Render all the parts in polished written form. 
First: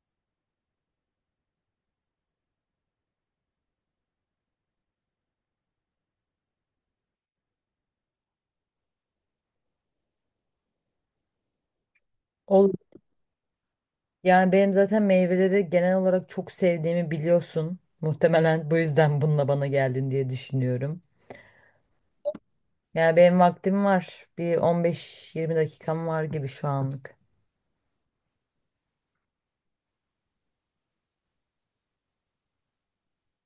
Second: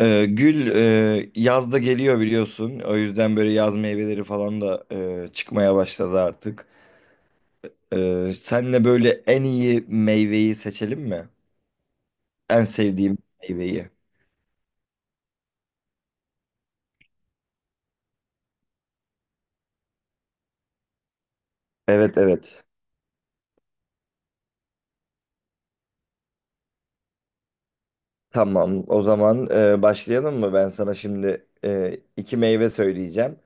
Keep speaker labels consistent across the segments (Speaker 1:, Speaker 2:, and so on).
Speaker 1: Yazda geliyor biliyorsun. O yüzden böyle yaz meyveleri falan da çıkmaya başladı artık. Senle böyle en iyi meyveyi seçelim mi? En
Speaker 2: Olur.
Speaker 1: sevdiğim meyveyi.
Speaker 2: Yani benim zaten meyveleri genel olarak çok sevdiğimi biliyorsun. Muhtemelen bu yüzden bununla bana geldin diye düşünüyorum.
Speaker 1: Evet evet.
Speaker 2: Yani benim vaktim var. Bir 15-20 dakikam var gibi şu anlık.
Speaker 1: Tamam. O zaman başlayalım mı? Ben sana şimdi iki meyve söyleyeceğim.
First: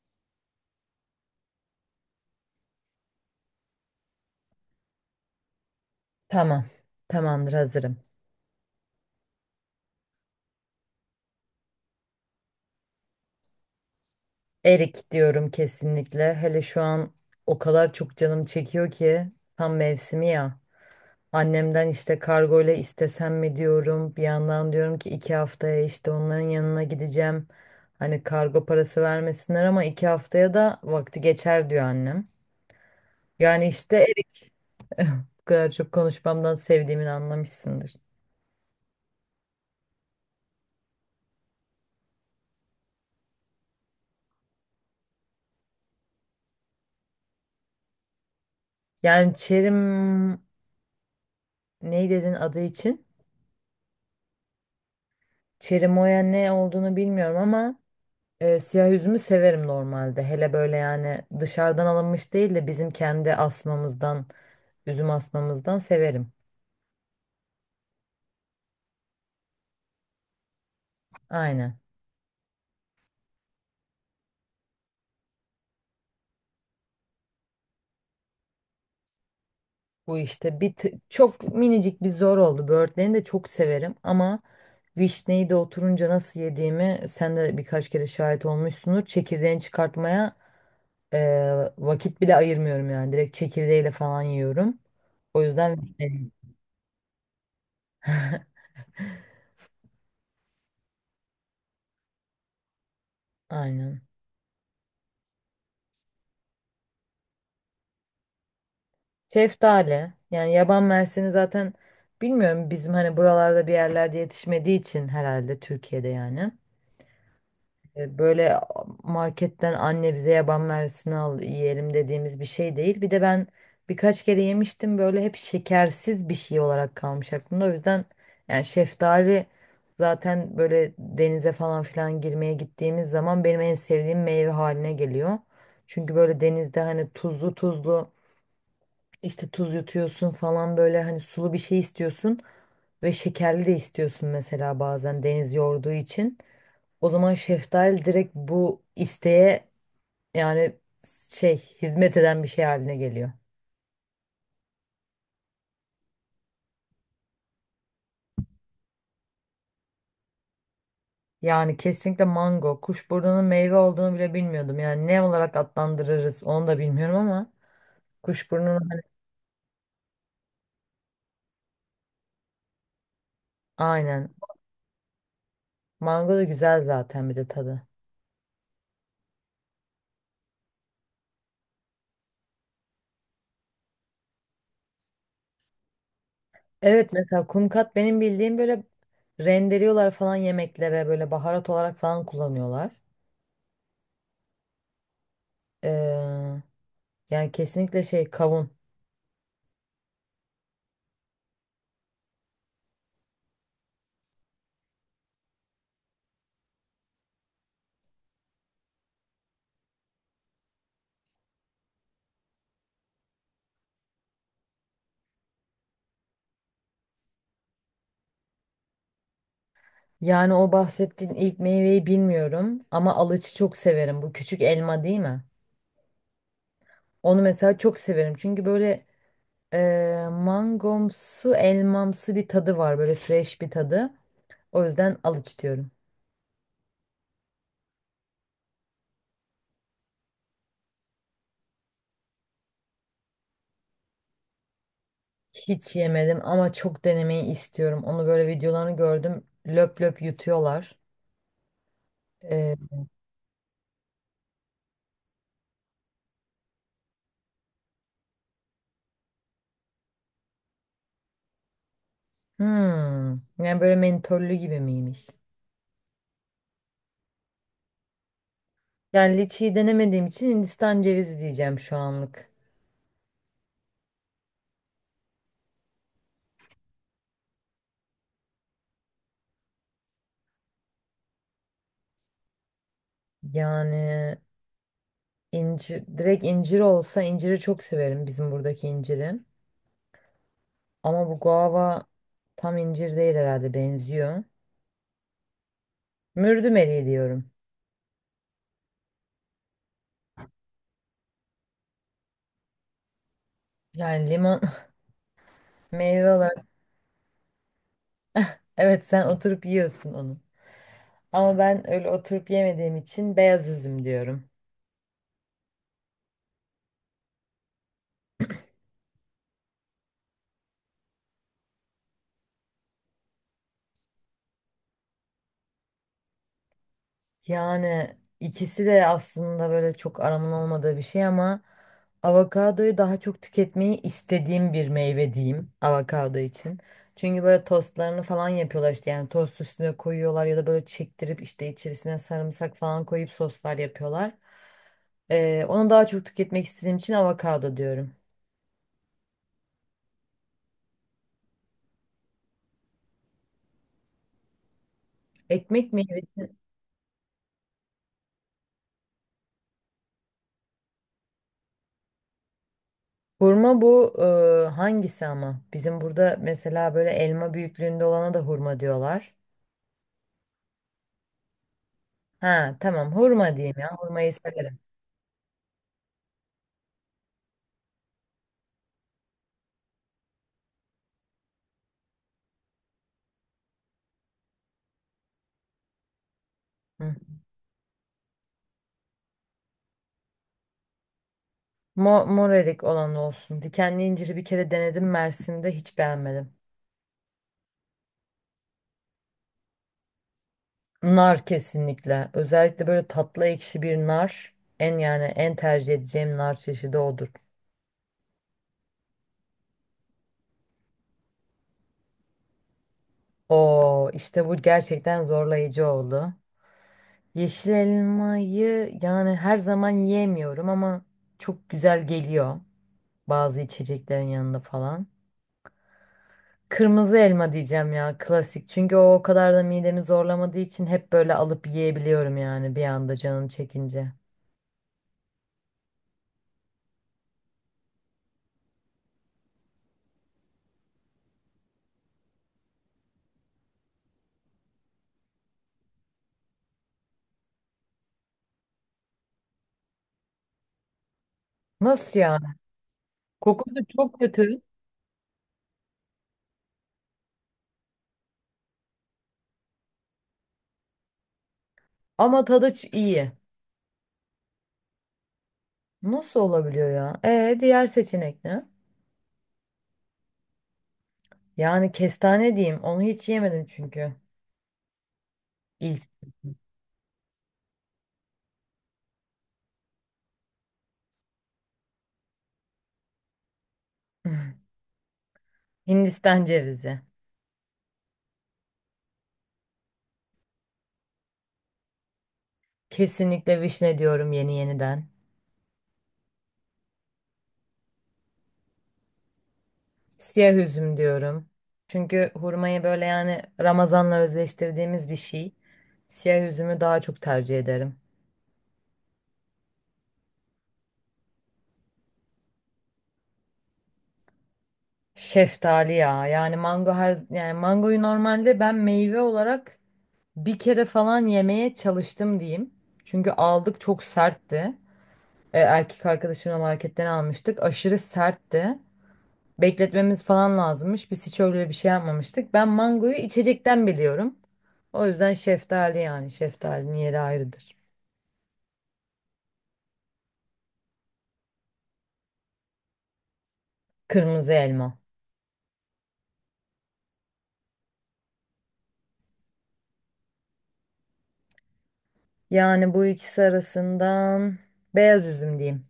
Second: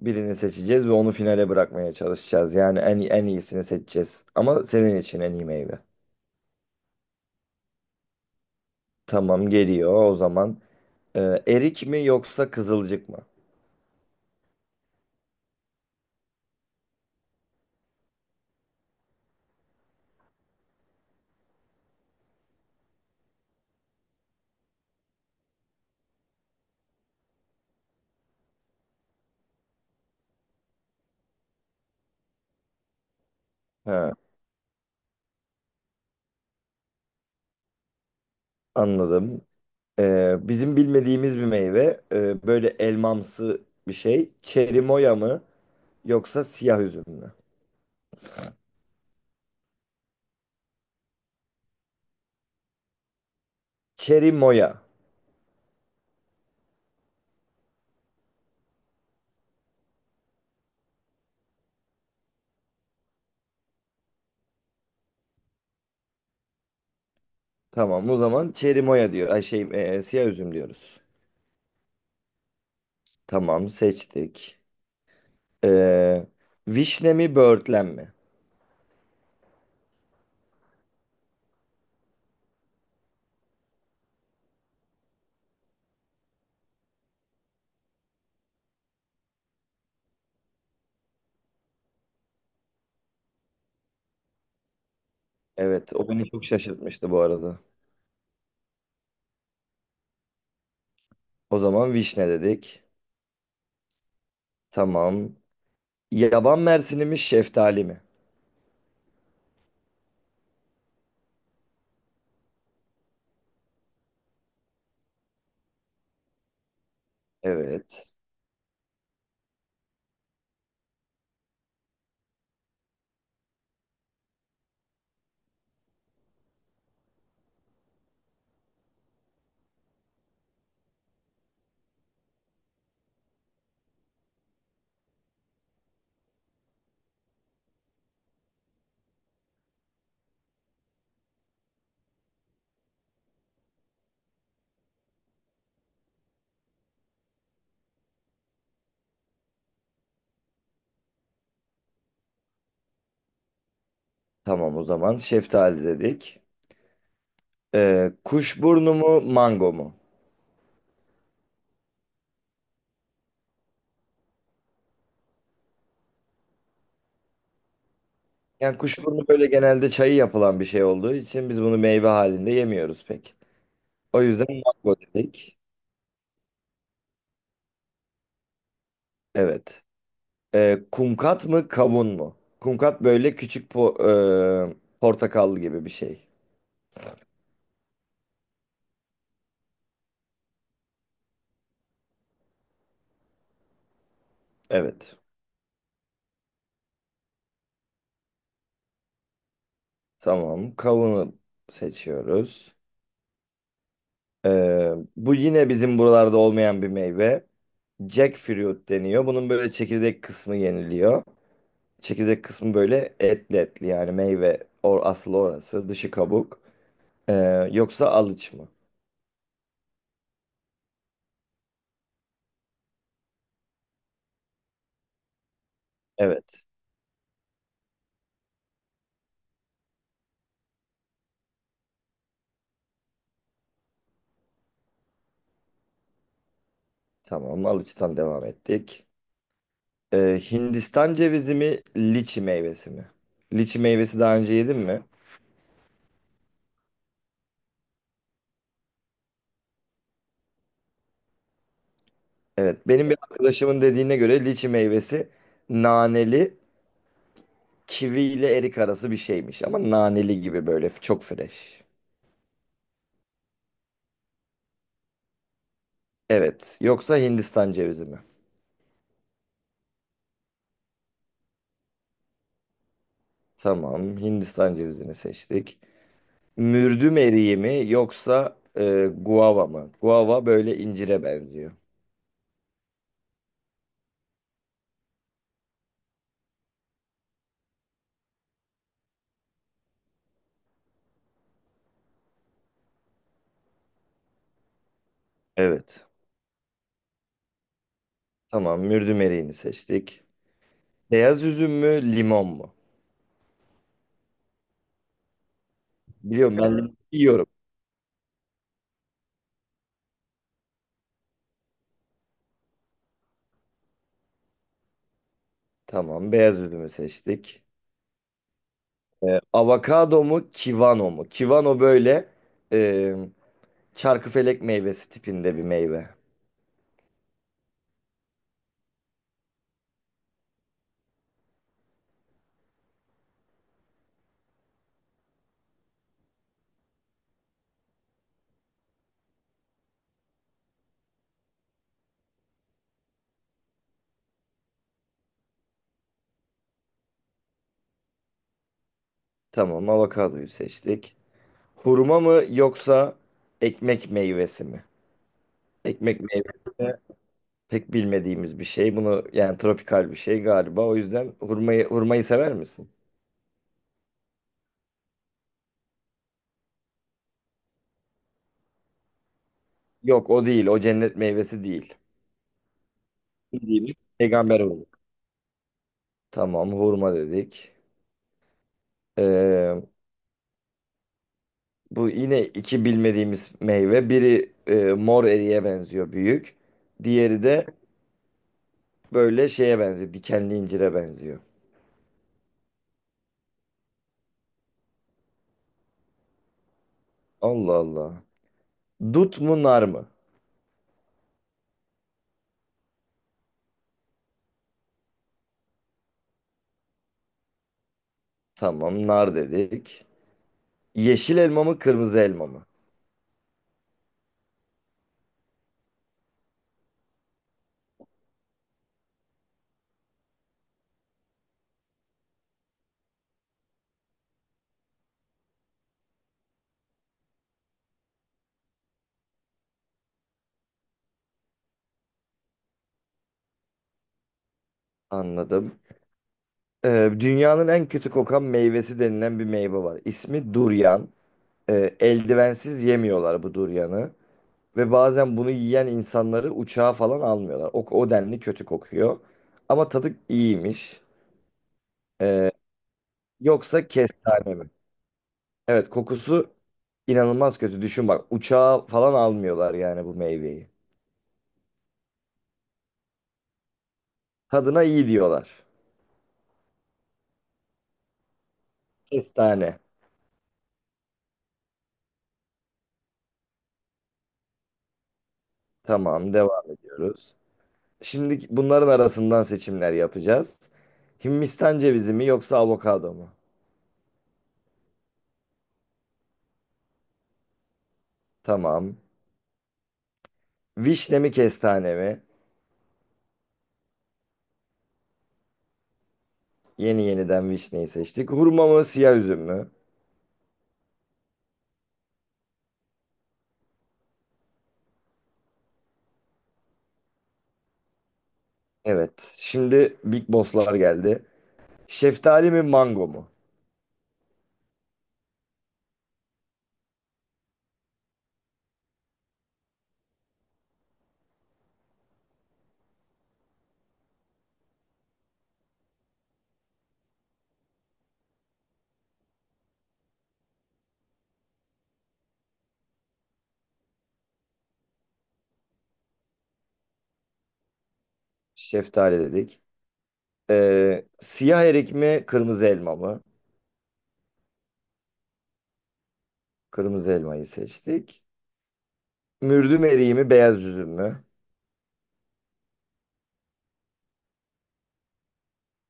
Speaker 1: Birini seçeceğiz ve onu finale bırakmaya çalışacağız. Yani en iyisini seçeceğiz. Ama senin için en iyi meyve.
Speaker 2: Tamam. Tamamdır hazırım.
Speaker 1: Tamam geliyor o zaman. Erik mi yoksa kızılcık mı?
Speaker 2: Erik diyorum kesinlikle. Hele şu an o kadar çok canım çekiyor ki tam mevsimi ya. Annemden işte kargo ile istesem mi diyorum. Bir yandan diyorum ki iki haftaya işte onların yanına gideceğim. Hani kargo parası vermesinler ama iki haftaya da vakti geçer diyor annem. Yani işte
Speaker 1: He.
Speaker 2: Erik bu kadar çok konuşmamdan sevdiğimi anlamışsındır.
Speaker 1: Anladım. Bizim bilmediğimiz bir meyve. Böyle elmamsı bir şey. Çerimoya mı yoksa siyah üzüm mü?
Speaker 2: Yani Çerim ne dedin adı için?
Speaker 1: Çerimoya.
Speaker 2: Çerimoya ne olduğunu bilmiyorum ama siyah üzümü severim normalde. Hele böyle yani dışarıdan alınmış değil de bizim kendi asmamızdan, üzüm asmamızdan severim.
Speaker 1: Tamam o zaman çerimoya diyor. Siyah üzüm diyoruz.
Speaker 2: Aynen.
Speaker 1: Tamam seçtik. Ee, Vişne mi böğürtlen mi?
Speaker 2: Bu işte çok minicik bir zor oldu. Böğürtlerini de çok severim ama vişneyi de oturunca nasıl yediğimi sen de birkaç kere şahit olmuşsundur. Çekirdeğini çıkartmaya e, vakit bile ayırmıyorum yani. Direkt çekirdeğiyle falan yiyorum. O yüzden
Speaker 1: Evet o beni
Speaker 2: vişne.
Speaker 1: çok şaşırtmıştı bu arada. O zaman vişne dedik.
Speaker 2: Aynen.
Speaker 1: Tamam. Yaban mersini mi şeftali mi?
Speaker 2: Şeftali. Yani yaban mersini zaten bilmiyorum bizim hani buralarda bir yerlerde yetişmediği için herhalde Türkiye'de yani.
Speaker 1: Evet.
Speaker 2: Böyle marketten anne bize yaban mersini al yiyelim dediğimiz bir şey değil. Bir de ben birkaç kere yemiştim böyle hep şekersiz bir şey olarak kalmış aklımda. O yüzden yani şeftali zaten böyle denize falan filan girmeye gittiğimiz zaman benim en sevdiğim meyve haline geliyor. Çünkü böyle denizde hani tuzlu tuzlu işte tuz yutuyorsun falan böyle hani sulu bir şey istiyorsun ve şekerli de istiyorsun mesela bazen deniz yorduğu için. O zaman şeftali direkt bu isteğe yani şey hizmet eden bir şey haline geliyor.
Speaker 1: Tamam o zaman şeftali dedik. Kuşburnu mu mango mu?
Speaker 2: Yani kesinlikle mango. Kuşburnunun meyve olduğunu bile bilmiyordum. Yani ne olarak adlandırırız onu da bilmiyorum ama
Speaker 1: Yani
Speaker 2: kuşburnunun hani
Speaker 1: kuşburnu böyle genelde çayı yapılan bir şey olduğu için biz bunu meyve halinde yemiyoruz pek. O
Speaker 2: aynen.
Speaker 1: yüzden mango dedik.
Speaker 2: Mango da güzel zaten bir de tadı.
Speaker 1: Evet. Kumkat mı kavun mu? Kumkat böyle portakal gibi bir şey.
Speaker 2: Evet mesela kumkat benim bildiğim böyle rendeliyorlar falan yemeklere böyle baharat olarak falan kullanıyorlar.
Speaker 1: Evet.
Speaker 2: Ee, Yani kesinlikle şey kavun.
Speaker 1: Tamam. Kavunu seçiyoruz. Bu yine bizim buralarda olmayan bir meyve. Jackfruit deniyor. Bunun böyle çekirdek kısmı yeniliyor. Çekirdek kısmı böyle etli etli yani meyve or asıl orası dışı kabuk. Yoksa alıç mı?
Speaker 2: Yani o bahsettiğin ilk meyveyi bilmiyorum ama alıcı çok severim. Bu küçük elma değil mi?
Speaker 1: Evet.
Speaker 2: Onu mesela çok severim. Çünkü böyle mangomsu, elmamsı bir tadı var. Böyle fresh bir tadı. O yüzden alıç diyorum.
Speaker 1: Tamam. Alıç'tan devam ettik. Hindistan cevizi mi? Liçi meyvesi mi? Liçi meyvesi daha önce yedin mi?
Speaker 2: Hiç yemedim ama çok denemeyi istiyorum. Onu böyle videolarını gördüm. Löp löp yutuyorlar. E,
Speaker 1: Evet. Benim bir arkadaşımın dediğine göre liçi meyvesi naneli, kivi ile erik arası bir şeymiş. Ama naneli gibi böyle çok fresh.
Speaker 2: hmm, yani böyle mentollü gibi miymiş?
Speaker 1: Evet. Yoksa Hindistan cevizi mi?
Speaker 2: Yani liçiyi denemediğim için Hindistan cevizi diyeceğim şu anlık.
Speaker 1: Tamam. Hindistan cevizini seçtik. Mürdüm eriği mi? Yoksa guava mı? Guava böyle incire benziyor.
Speaker 2: Yani İncir, direkt incir olsa inciri çok severim bizim buradaki inciri. Ama bu guava tam incir değil herhalde benziyor.
Speaker 1: Evet.
Speaker 2: Mürdüm eriği diyorum.
Speaker 1: Tamam, mürdüm eriğini seçtik. Beyaz üzüm mü, limon mu?
Speaker 2: Yani limon meyve
Speaker 1: Biliyorum
Speaker 2: olarak
Speaker 1: ben limon yiyorum.
Speaker 2: evet sen oturup yiyorsun onu. Ama ben öyle oturup yemediğim için beyaz üzüm diyorum.
Speaker 1: Tamam, beyaz üzümü seçtik. Avokado mu, kivano mu? Kivano böyle e, çarkıfelek meyvesi tipinde bir meyve.
Speaker 2: Yani ikisi de aslında böyle çok aramın olmadığı bir şey ama avokadoyu daha çok tüketmeyi istediğim bir meyve diyeyim avokado için. Çünkü böyle tostlarını falan yapıyorlar işte yani tost üstüne koyuyorlar ya da böyle çektirip işte içerisine sarımsak falan koyup soslar yapıyorlar. Onu daha çok tüketmek istediğim için avokado diyorum.
Speaker 1: Tamam, avokadoyu seçtik. Hurma mı yoksa ekmek meyvesi mi?
Speaker 2: Ekmek
Speaker 1: Ekmek
Speaker 2: meyvesi.
Speaker 1: meyvesi de pek bilmediğimiz bir şey. Bunu yani tropikal bir şey galiba. O yüzden hurmayı sever misin?
Speaker 2: Hurma bu hangisi ama? Bizim burada mesela böyle elma büyüklüğünde olana da hurma diyorlar.
Speaker 1: Yok, o değil. O cennet meyvesi değil.
Speaker 2: Ha tamam hurma diyeyim
Speaker 1: Bildiğimiz
Speaker 2: ya. Hurmayı
Speaker 1: peygamber
Speaker 2: severim.
Speaker 1: hurması. Tamam hurma dedik. Ee, Bu yine iki bilmediğimiz meyve. Biri mor eriye benziyor büyük.
Speaker 2: Hı.
Speaker 1: Diğeri de böyle şeye benziyor. Dikenli incire benziyor.
Speaker 2: Mor erik olan olsun. Dikenli inciri bir kere denedim Mersin'de hiç beğenmedim.
Speaker 1: Allah Allah. Dut mu nar mı?
Speaker 2: Nar kesinlikle. Özellikle böyle tatlı ekşi bir nar. En yani en tercih edeceğim nar çeşidi odur.
Speaker 1: Tamam nar dedik. Yeşil elma mı kırmızı elma mı?
Speaker 2: Oo işte bu gerçekten zorlayıcı oldu. Yeşil elmayı yani her zaman yiyemiyorum ama çok güzel geliyor. Bazı içeceklerin yanında falan. Kırmızı elma diyeceğim ya klasik. Çünkü o kadar da midemi zorlamadığı için hep böyle alıp yiyebiliyorum yani bir anda canım çekince.
Speaker 1: Anladım. Dünyanın en kötü kokan meyvesi denilen bir meyve var. İsmi duryan. Eldivensiz yemiyorlar bu duryanı. Ve bazen bunu yiyen insanları uçağa falan almıyorlar. O, o denli kötü kokuyor. Ama tadı iyiymiş.
Speaker 2: Nasıl yani?
Speaker 1: Ee,
Speaker 2: Kokusu
Speaker 1: Yoksa
Speaker 2: çok
Speaker 1: kestane
Speaker 2: kötü
Speaker 1: mi? Evet kokusu inanılmaz kötü. Düşün bak uçağa falan almıyorlar yani bu meyveyi.
Speaker 2: ama tadı iyi.
Speaker 1: Tadına iyi diyorlar.
Speaker 2: Nasıl olabiliyor ya? E diğer seçenek ne?
Speaker 1: Kestane.
Speaker 2: Yani kestane diyeyim. Onu hiç yemedim çünkü. İlk.
Speaker 1: Tamam devam ediyoruz. Şimdi bunların arasından seçimler yapacağız. Hindistan cevizi mi yoksa avokado mu?
Speaker 2: Hindistan cevizi.
Speaker 1: Tamam. Vişne mi kestane mi?
Speaker 2: Kesinlikle vişne diyorum yeni yeniden.
Speaker 1: Yeni yeniden vişneyi seçtik. Hurma mı siyah üzüm mü?
Speaker 2: Siyah üzüm diyorum. Çünkü hurmayı böyle yani Ramazan'la özleştirdiğimiz bir şey. Siyah üzümü daha çok tercih ederim.
Speaker 1: Evet. Şimdi Big Boss'lar geldi. Şeftali mi mango mu?
Speaker 2: Şeftali ya. Yani mango her yani mangoyu normalde ben meyve olarak bir kere falan yemeye çalıştım diyeyim. Çünkü aldık çok sertti. Erkek arkadaşımla marketten almıştık. Aşırı sertti. Bekletmemiz falan lazımmış. Biz hiç öyle bir şey yapmamıştık. Ben mangoyu içecekten biliyorum. O yüzden şeftali yani şeftalinin yeri ayrıdır.
Speaker 1: Şeftali dedik. Siyah erik mi kırmızı elma mı?
Speaker 2: Kırmızı elma.
Speaker 1: Kırmızı elmayı seçtik. Mürdüm eriği mi beyaz üzüm mü?
Speaker 2: Yani bu ikisi arasından beyaz üzüm diyeyim.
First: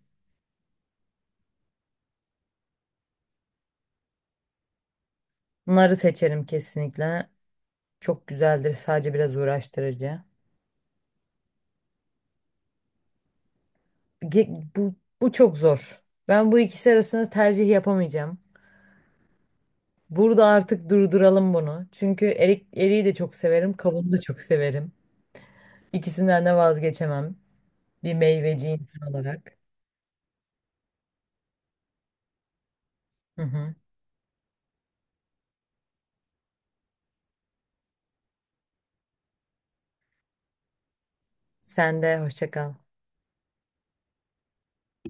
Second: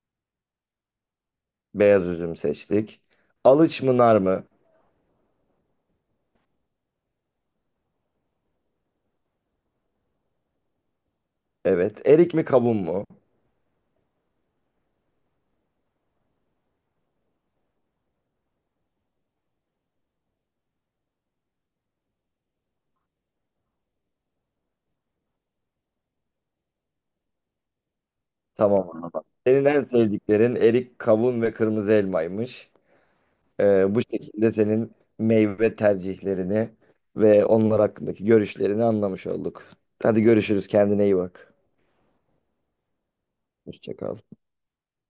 Speaker 1: Beyaz üzüm seçtik. Alıç mı nar mı?
Speaker 2: Narı seçerim kesinlikle. Çok güzeldir, sadece biraz uğraştırıcı.
Speaker 1: Evet. Erik mi kavun mu?
Speaker 2: Bu, bu çok zor. Ben bu ikisi arasında tercih yapamayacağım. Burada artık durduralım bunu. Çünkü erik, eriği de çok severim, kabuğunu da çok severim. İkisinden de vazgeçemem. Bir meyveci
Speaker 1: Tamam.
Speaker 2: insan
Speaker 1: Anladım.
Speaker 2: olarak.
Speaker 1: Senin en sevdiklerin erik, kavun ve kırmızı elmaymış.
Speaker 2: Hı hı.
Speaker 1: Bu şekilde senin meyve tercihlerini ve onlar hakkındaki görüşlerini anlamış olduk. Hadi görüşürüz. Kendine iyi bak.
Speaker 2: Sen de hoşça kal.
Speaker 1: Hoşça kal.